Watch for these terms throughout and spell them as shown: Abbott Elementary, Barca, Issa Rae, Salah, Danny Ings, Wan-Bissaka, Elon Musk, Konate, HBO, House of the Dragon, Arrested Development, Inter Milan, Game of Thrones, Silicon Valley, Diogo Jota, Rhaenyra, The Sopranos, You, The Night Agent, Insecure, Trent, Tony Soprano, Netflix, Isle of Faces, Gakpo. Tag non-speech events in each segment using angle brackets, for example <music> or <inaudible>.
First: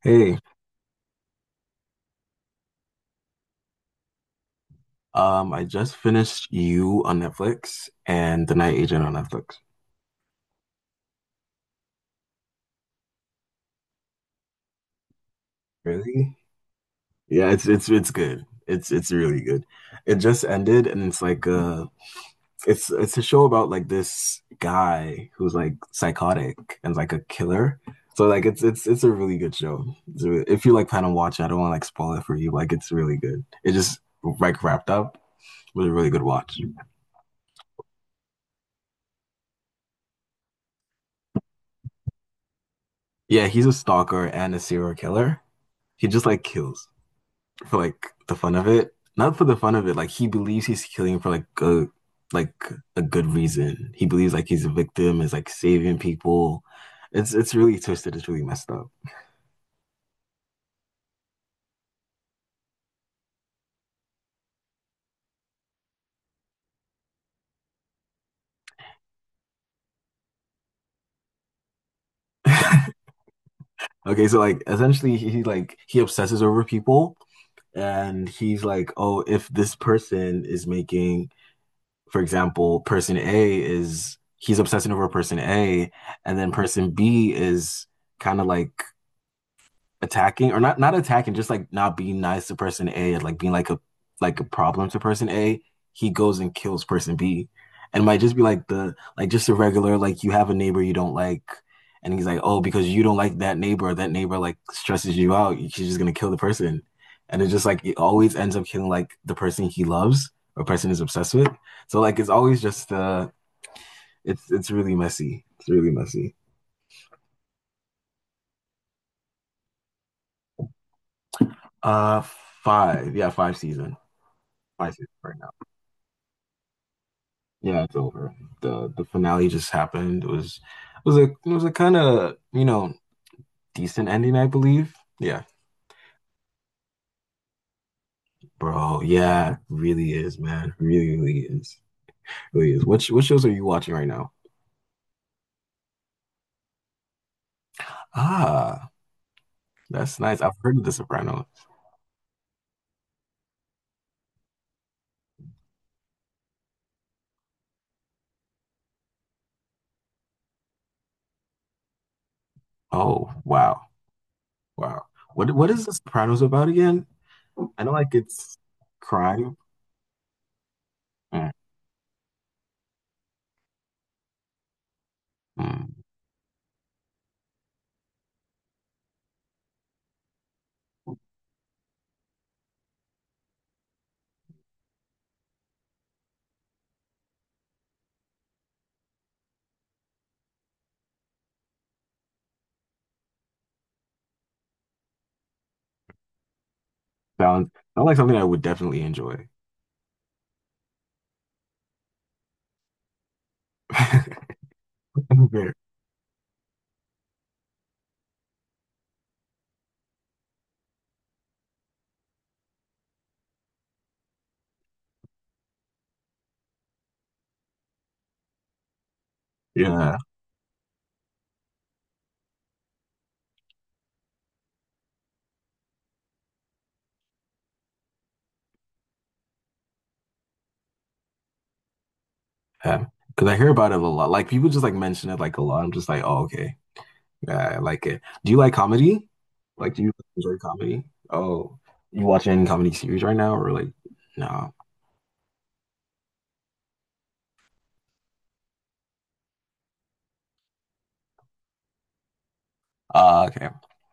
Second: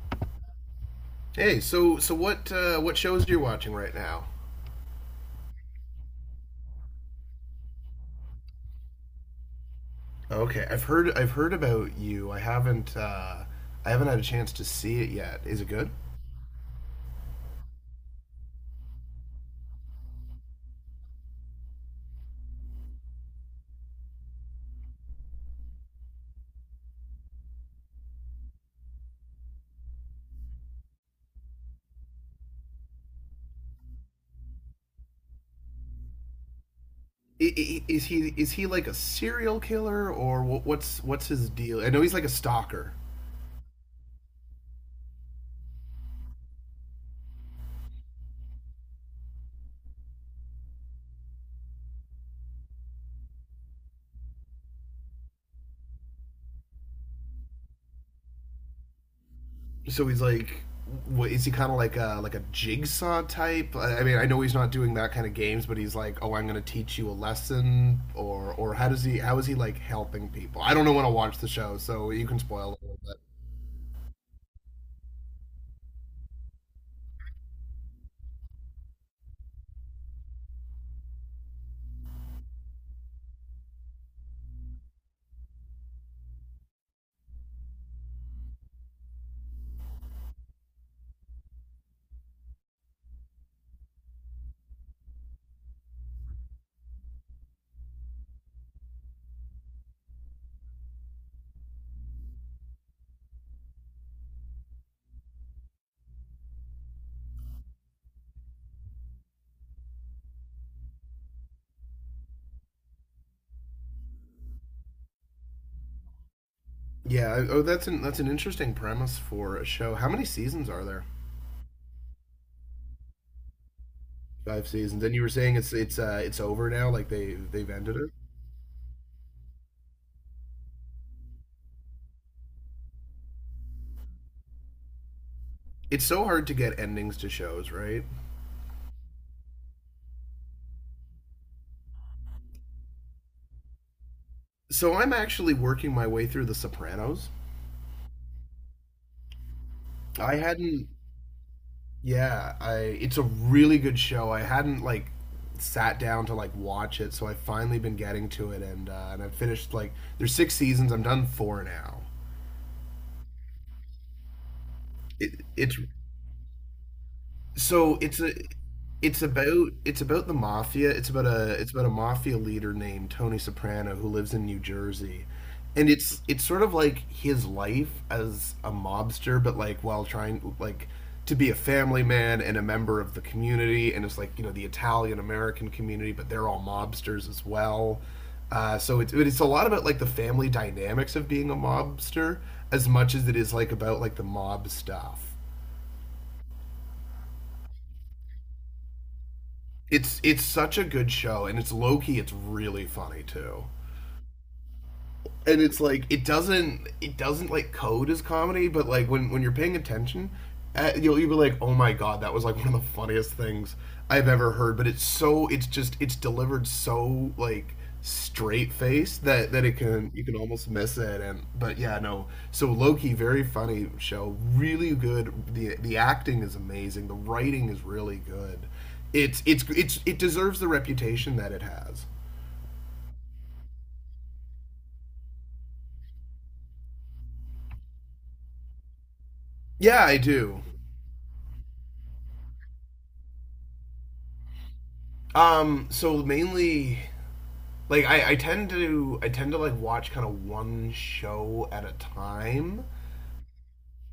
Hey, Hey, so what shows are you watching right now? I just finished You on Netflix and The Night Agent on Netflix. Okay, I've heard about you. I haven't had a chance to see it yet. Is it good? Really? Yeah, it's good. It's really good. It just ended and it's like it's a show about like this guy who's like psychotic and like a killer. So like it's a really good show. It's really- if you like plan on watching, I don't want to like spoil it for you. Like it's really good. It just like wrapped up with a really good watch. Is he like a serial killer or what's his deal? I know he's like a stalker. Yeah, he's a stalker and a serial killer. He just like kills for like the fun of it. Not for the fun of it. Like he believes he's killing for like a good reason. He believes like he's a victim, is like saving people. It's really twisted. It's really messed up. So he's like, what, is he kind of like a jigsaw type? I mean, I know he's not doing that kind of games, but he's like, oh, I'm going to teach you a lesson, or how does he how is he like helping people? I don't know when to watch the show, so you can spoil it a little <laughs> bit. Okay, so like essentially like he obsesses over people and he's like, "Oh, if this person is making for example, person A is he's obsessing over person A, and then person B is kind of like attacking or not attacking, just like not being nice to person A, or like being like a problem to person A, he goes and kills person B." And it might just be like the like just a regular like you have a neighbor you don't like and he's like, oh, because you don't like that neighbor, that neighbor like stresses you out, she's just gonna kill the person. And it's just like it always ends up killing like the person he loves or person is obsessed with. So like it's always just it's really messy. It's really messy. Yeah. Oh, that's an interesting premise for a show. How many seasons are there? Uh five. Yeah, five season. Five Five seasons. season And you were right now. saying it's it's over now. Like they've Yeah, it's ended it. over. The finale just happened. It was it was a kind of, you know, decent ending, I believe. Yeah. It's so hard to get endings to shows, right? Bro, yeah, really is, man. Really, really is. Really is. What what shows are you watching right now? So I'm actually working my way through The Sopranos. Ah, that's I nice. I've heard of hadn't. The Sopranos. Yeah. I. It's a really good show. I hadn't like sat down to like watch it, so I've finally been getting to it, and I've finished like there's six seasons. I'm done four now. Oh, wow. Wow. It, What it's is The Sopranos about again? I know so like it's a it's it's crime. about the mafia. It's about Mm, a it's about a mafia leader named Tony Soprano who lives in New Jersey. And mm. it's sort of like his life as a mobster but like while trying like to be a family man and a member of the community and it's like, you know, the Italian American community, but they're all mobsters as well. So it's a lot about like the family dynamics of being a mobster as much as it is like about like the mob stuff. Sounds sounds like something I would definitely enjoy. It's such a good show, and it's low key. It's really funny too, <laughs> and it's like it doesn't like code as comedy, but like when you're paying attention, you'll be like, oh my god, that was like <laughs> one of the funniest things I've ever heard. But it's so it's just it's delivered so like straight face that it can Yeah. you can almost miss it. And but yeah, no, so Loki, very funny show, really good, the acting is amazing, the writing is really good. It's it's it deserves the reputation that it has. Yeah. Because I hear about it a lot. Like people just like mention it like a lot. I'm just like, oh, okay. Yeah, I like it. Do you like comedy? Like, do Yeah, you I enjoy do. comedy? Oh, you watch any comedy series right now or like no? So mainly, like I tend to like watch kind of one show at a time. Ah, okay.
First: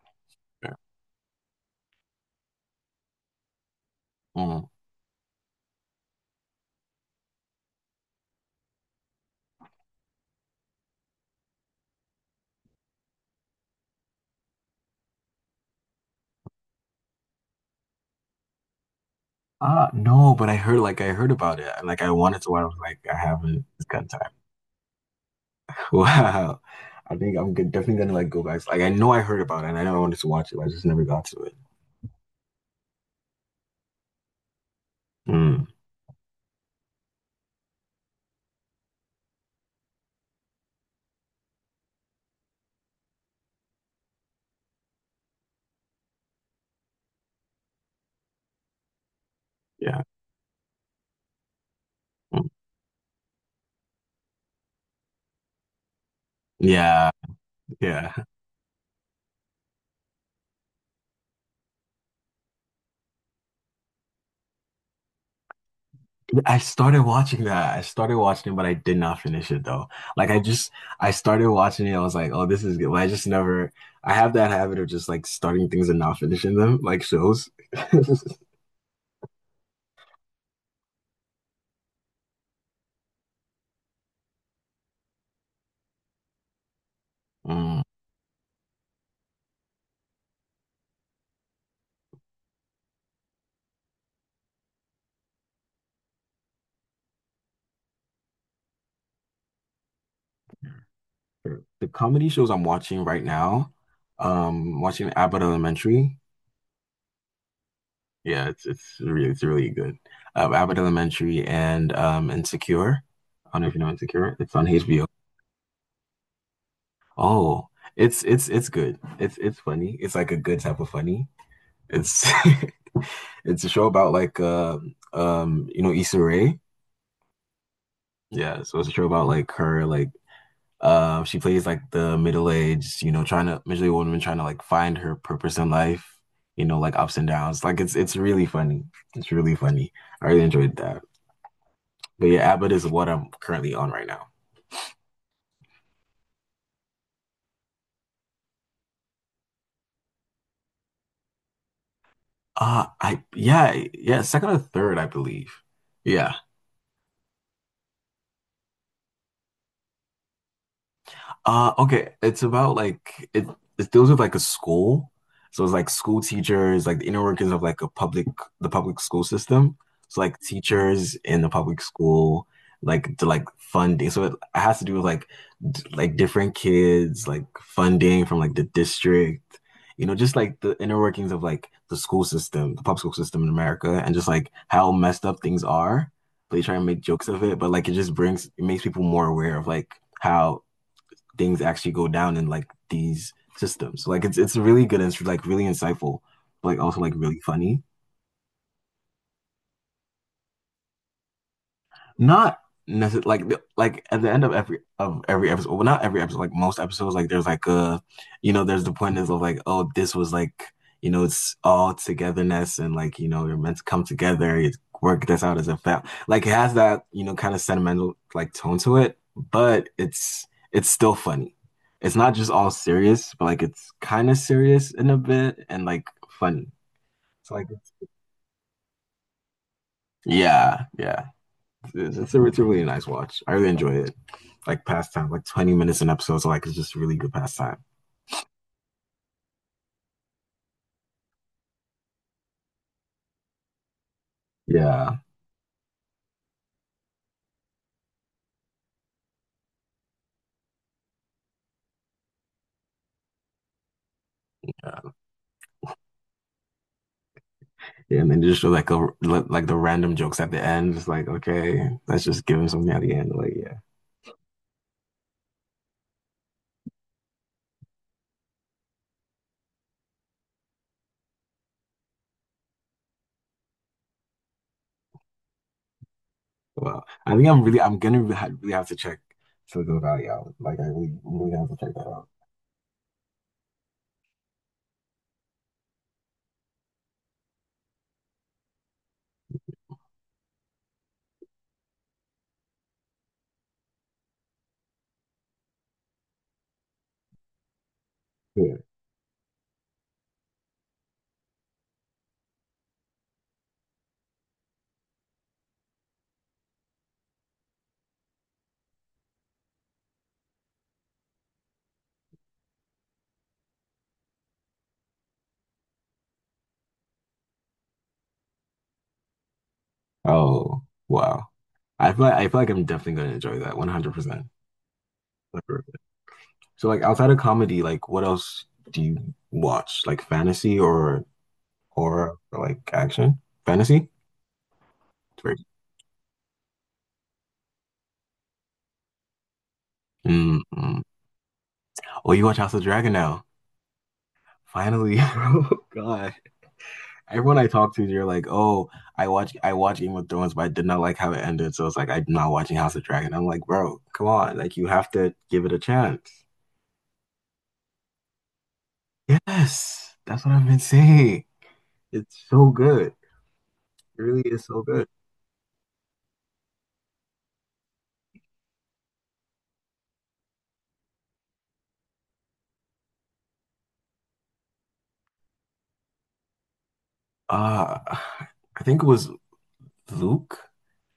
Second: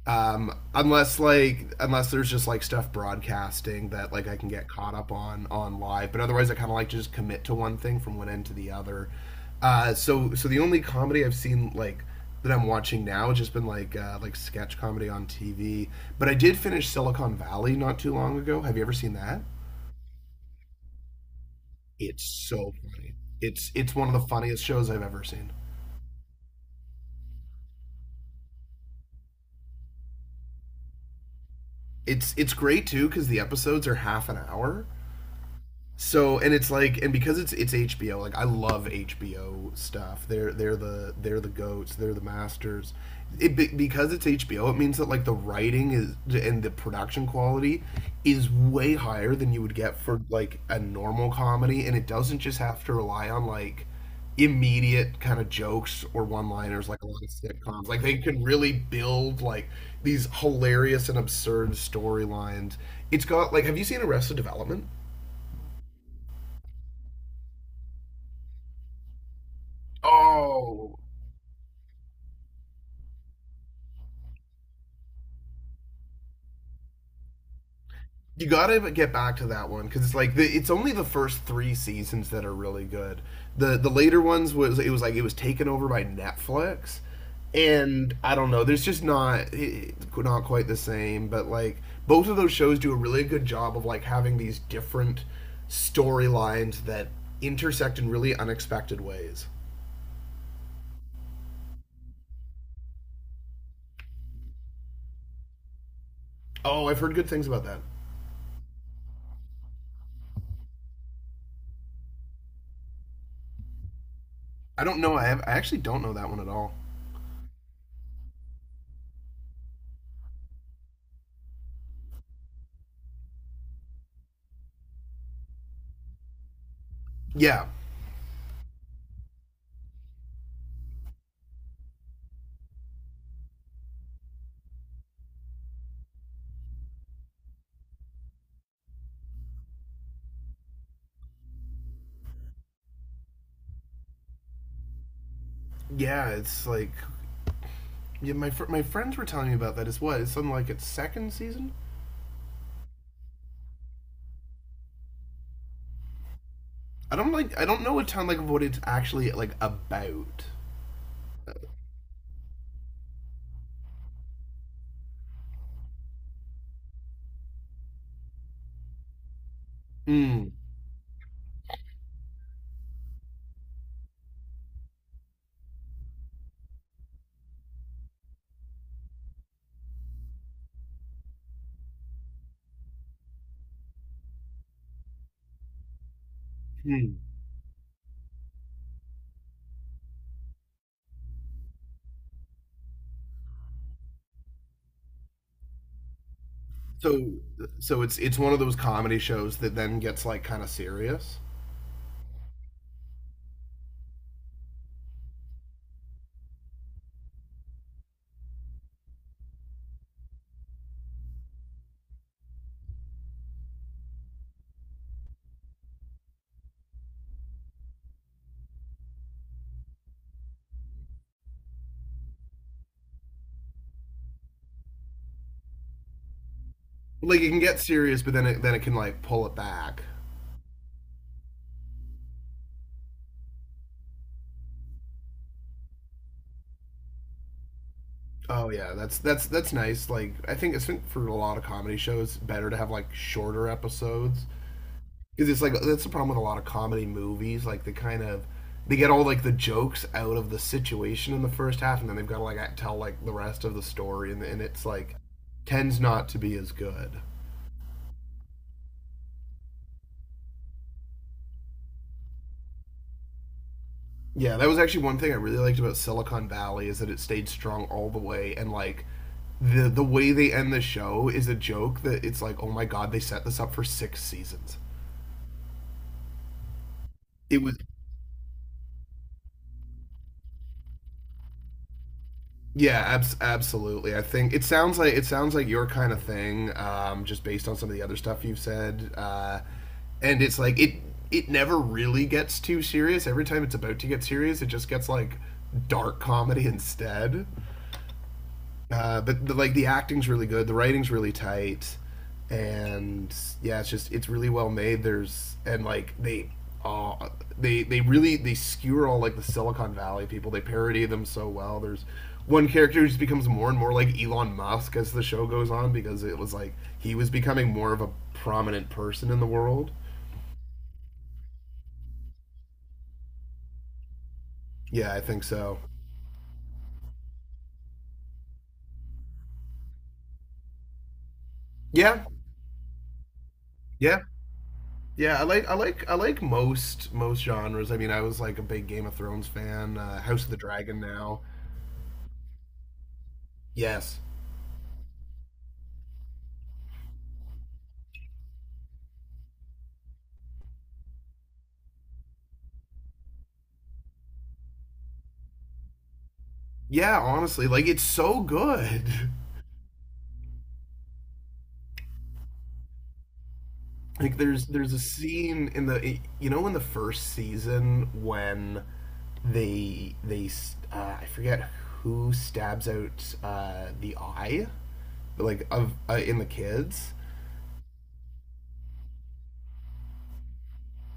Yeah. Unless like unless there's just like stuff broadcasting that like I can Mm. get caught up on live, but otherwise I kind of like to just commit to one thing from one end to the other. So the only comedy I've seen like that I'm watching now has just been like sketch comedy on TV. But I did finish Silicon Valley not too long ago. Have you ever seen that? Ah, no, but I heard like I heard about it and like I It's wanted to watch. I so was like, funny. I haven't It's one got of the time. funniest shows I've ever seen. <laughs> Wow. I think I'm good, definitely gonna like go back. Like I know I heard about it and I know I wanted to watch it, but I just never got to it. It's great too because the episodes are half an hour, Mm. so. And it's like, and because it's HBO, like I love HBO stuff. They're the goats. They're the masters. It, because it's HBO, it means that like the writing is and the production quality is way higher than you would get Yeah. for like a normal comedy, and it doesn't Mm. just have to rely on like immediate kind of jokes or one-liners like a Yeah. lot of sitcoms. Like Yeah. they can really build like these hilarious and absurd storylines. It's got like, have you seen Arrested Development? I started watching that. I started watching it, but I did not finish it though. Like I just Oh, I started watching it. I was like, oh, this is good. But I just never I have that habit of just like starting things and not finishing them, like shows. <laughs> you gotta get back to that one because it's like the, it's only the first three seasons that are really good. The later ones was, it was like it was taken over by Netflix, Mm. and I don't know. There's just not it, not quite the same. But like both of those shows do a really good job of like having these different storylines that intersect in really unexpected ways. The comedy shows I'm watching right now, watching Abbott Elementary. Oh, I've heard good things about that. Yeah, it's really it's really good. Abbott Elementary and Insecure. I don't know if you know Insecure. It's on I don't HBO. know. I have, I actually don't know that one at all. Oh, it's good. It's funny. It's like a good type of funny. It's <laughs> it's a show about like you know Issa Rae. Yeah, Yeah, so it's a show about like her like she plays like the middle aged, you know, trying to middle aged woman trying to like find her purpose in life. You know, like ups and downs. Like it's really funny. It's really funny. I really enjoyed that. But yeah, Abbott is what I'm currently on right now. yeah. It's like, yeah, my my friends were telling me about that. It's what, it's something like its second season. I yeah yeah second or third I believe. Yeah. I don't like, I don't know a ton like of what it's actually like about. Okay, it's about like it deals with like a school. So it's like school teachers, like the inner workings of like a public the public school system. So like Mm. teachers in the public school, like to like funding. So it has to do with like d like different kids, like funding from like the district, you know, just like the inner workings of like the school system, the public school system in America, and just like how messed up things are. They try and make Mm. jokes of it, but like it just brings it makes people more aware of like how things actually go down in like these systems. Like it's really good and it's like really insightful, but like also like So really funny. so it's one of those comedy shows that then gets like kind of serious. Not necessarily like at the end of every episode, well, not every episode, like most episodes, like there's like a, you know, there's the point is of like, oh, this was like, you know, it's all togetherness and like, you know, you're meant to come together, you work this out as a family. Like it has that, you know, kind of sentimental like tone to it, but it's still funny. It's not just all serious, but like it's kind of serious in a bit and like funny. Like it It's can like, get it's, serious, but then it can like pull it back. yeah, yeah. It's a really nice watch. I really enjoy it. Like pastime, like 20 minutes an episode, so like it's just really good pastime. Oh yeah, that's that's nice. Like I think it's for a lot of comedy shows better to have like shorter episodes, Yeah. because it's like that's the problem with a lot of comedy movies. Like they kind of, they get all like the jokes out of the situation in the first half, and then they've got to like tell like the rest of the story, and it's Yeah. like tends not to be as good. Yeah. And then just show like a, like the random jokes at the end. It's like, okay, let's just give him something at the end. Like, yeah. Yeah, that was actually one thing I really liked about Silicon Valley is that it stayed strong all the way, and like the way they end the show is a joke that it's like, oh my god, they set this up for six seasons. Well, I think It I'm was. really, I'm gonna really really have to check Silicon Valley out. Like, I really, really have to check that out. Yeah, absolutely. I think it sounds like, it sounds like your kind of thing, just based on some of the other stuff you've said. And it's like it never really gets too serious. Every time it's about to get serious, it just gets like dark comedy instead. Yeah. But the, like the acting's really good, the writing's really tight, and yeah, it's just it's really well made. There's, and like they uh, they really, they skewer all like the Silicon Valley people. They parody them so well. There's one character who just becomes more and more like Elon Musk as the show goes on, because it was like he was becoming more of a prominent person in the world. Oh, wow. I feel like I'm definitely gonna enjoy that 100%. Yeah, I think so. So like outside of comedy, like what else do you watch? Like fantasy or Yeah, horror or like action? Fantasy? yeah, yeah. I Sorry. like I like I like most most genres. I mean, I was like a big Game of Thrones fan, House of the Mm, Dragon mm. now. Oh, you watch House of Dragon now. Yes. Finally. <laughs> Oh God. Everyone I talk to, they're like, oh, I watch Game of Thrones, but I did not like how it ended. So it's like I'm not watching House of Dragon. I'm like, bro, come on. Like you have to give it a chance. Yeah, honestly, like it's so good. <laughs> Yes. That's what I've been saying. It's so good. It Like really is there's so there's a good. scene in the, you know, in the first season when I forget who stabs out the eye, like of in the kids. Uh, I think it was Luke.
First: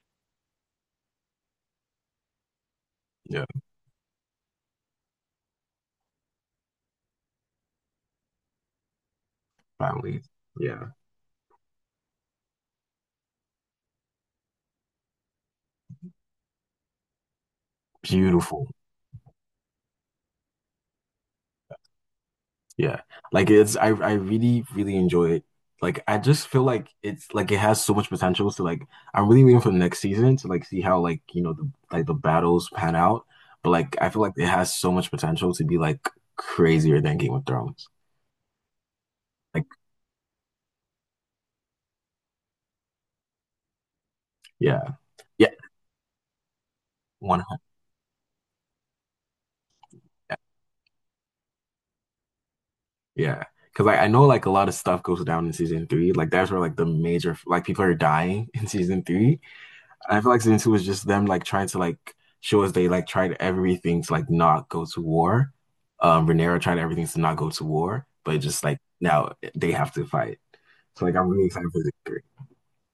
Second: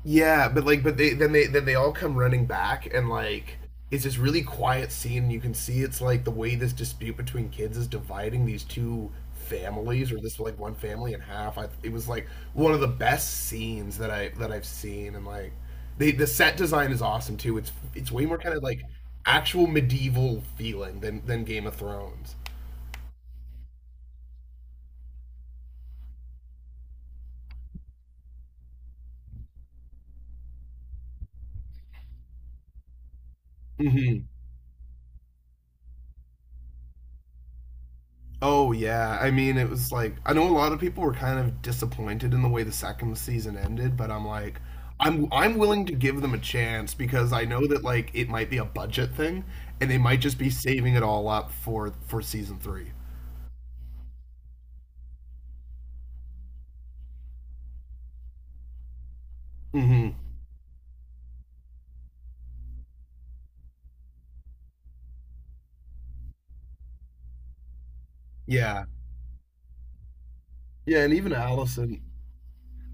Yeah, but like, but they, then they all come running back, and Yeah. like, it's this really quiet scene. You can see it's like the way this dispute between kids is dividing these two families, or Families. this like one Yeah. family in half. I, it was like one of the best scenes that I've seen, and like, they, the set design is awesome too. It's way more kind of Beautiful. like actual medieval feeling than Game of Thrones. Yeah. Like it's I really, really enjoy it. Like I just feel like it's like it has so much potential. So like I'm really waiting for the next season to like see how like you know the like the battles pan out. But like I hmm feel like it has so much potential to be like crazier than Game of Thrones. Oh yeah, I mean Like it was like, I know a lot of people were kind of disappointed in the way the second season ended, but I'm like, yeah. I'm Yeah. I'm willing to give them a chance because One I hundred. know that like it might be a budget thing, and they might just be saving it all up for season 3. Yeah. Cause like I know like a lot of stuff goes down in season three. Like that's where like the major like people are dying <laughs> in season three. Mhm. I feel like season two was just them like trying to like show us they like tried everything to like not go to war. Rhaenyra tried everything to not go to war, but just like Yeah. now they have to fight. Yeah, So and like I'm even really excited for the Allison three.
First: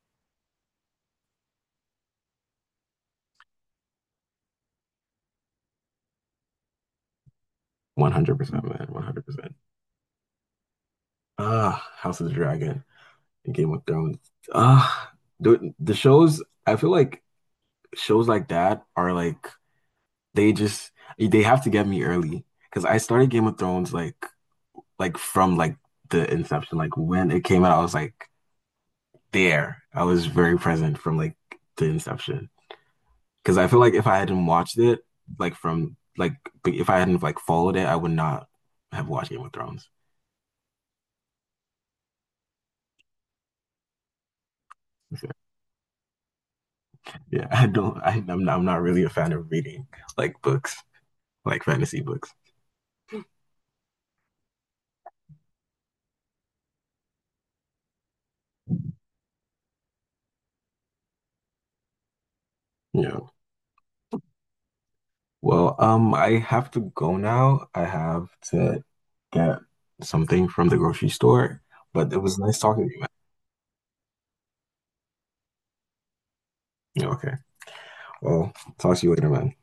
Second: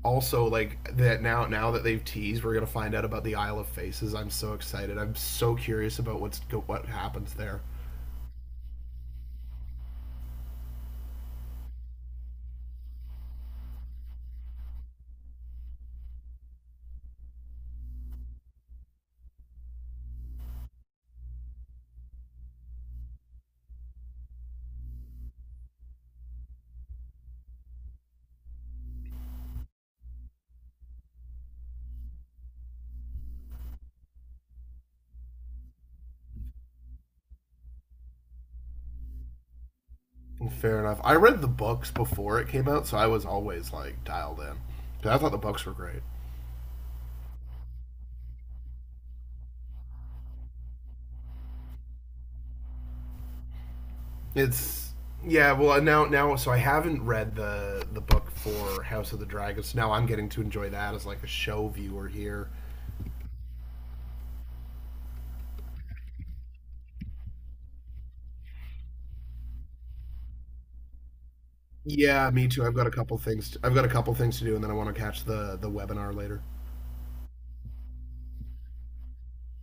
also, like that, now that they've teased, we're going to find out about the Isle of Faces. I'm so excited. I'm so curious about what happens there. 100%, man. 100%. Ah, House of the Dragon and Game of Thrones. Ah, the shows. I feel like shows like that are like they just they have to get me early because I started Game of Thrones like from like the inception, like when it came out, I was like there. I was very present from like the inception because I feel like if I hadn't watched it, like from like if I hadn't like followed it, I would not have watched Game of Thrones. Fair enough. I read the books before it came out, so I was always like dialed in. I So, thought the books were great. yeah, <laughs> I don't. Am not, I'm not really a fan of reading like books, like fantasy books. It's, yeah. Well, now so I haven't read the book for House of the Dragons. Now I'm getting to enjoy that as like a show viewer here. Yeah. Well, I have to go now. I have to get something from the grocery store. But it Yeah, was me nice too. I've got talking a to you, man. couple things. To, I've got a couple things to do, and then I want to catch the webinar later. Yeah, okay. Well, talk to you later, man.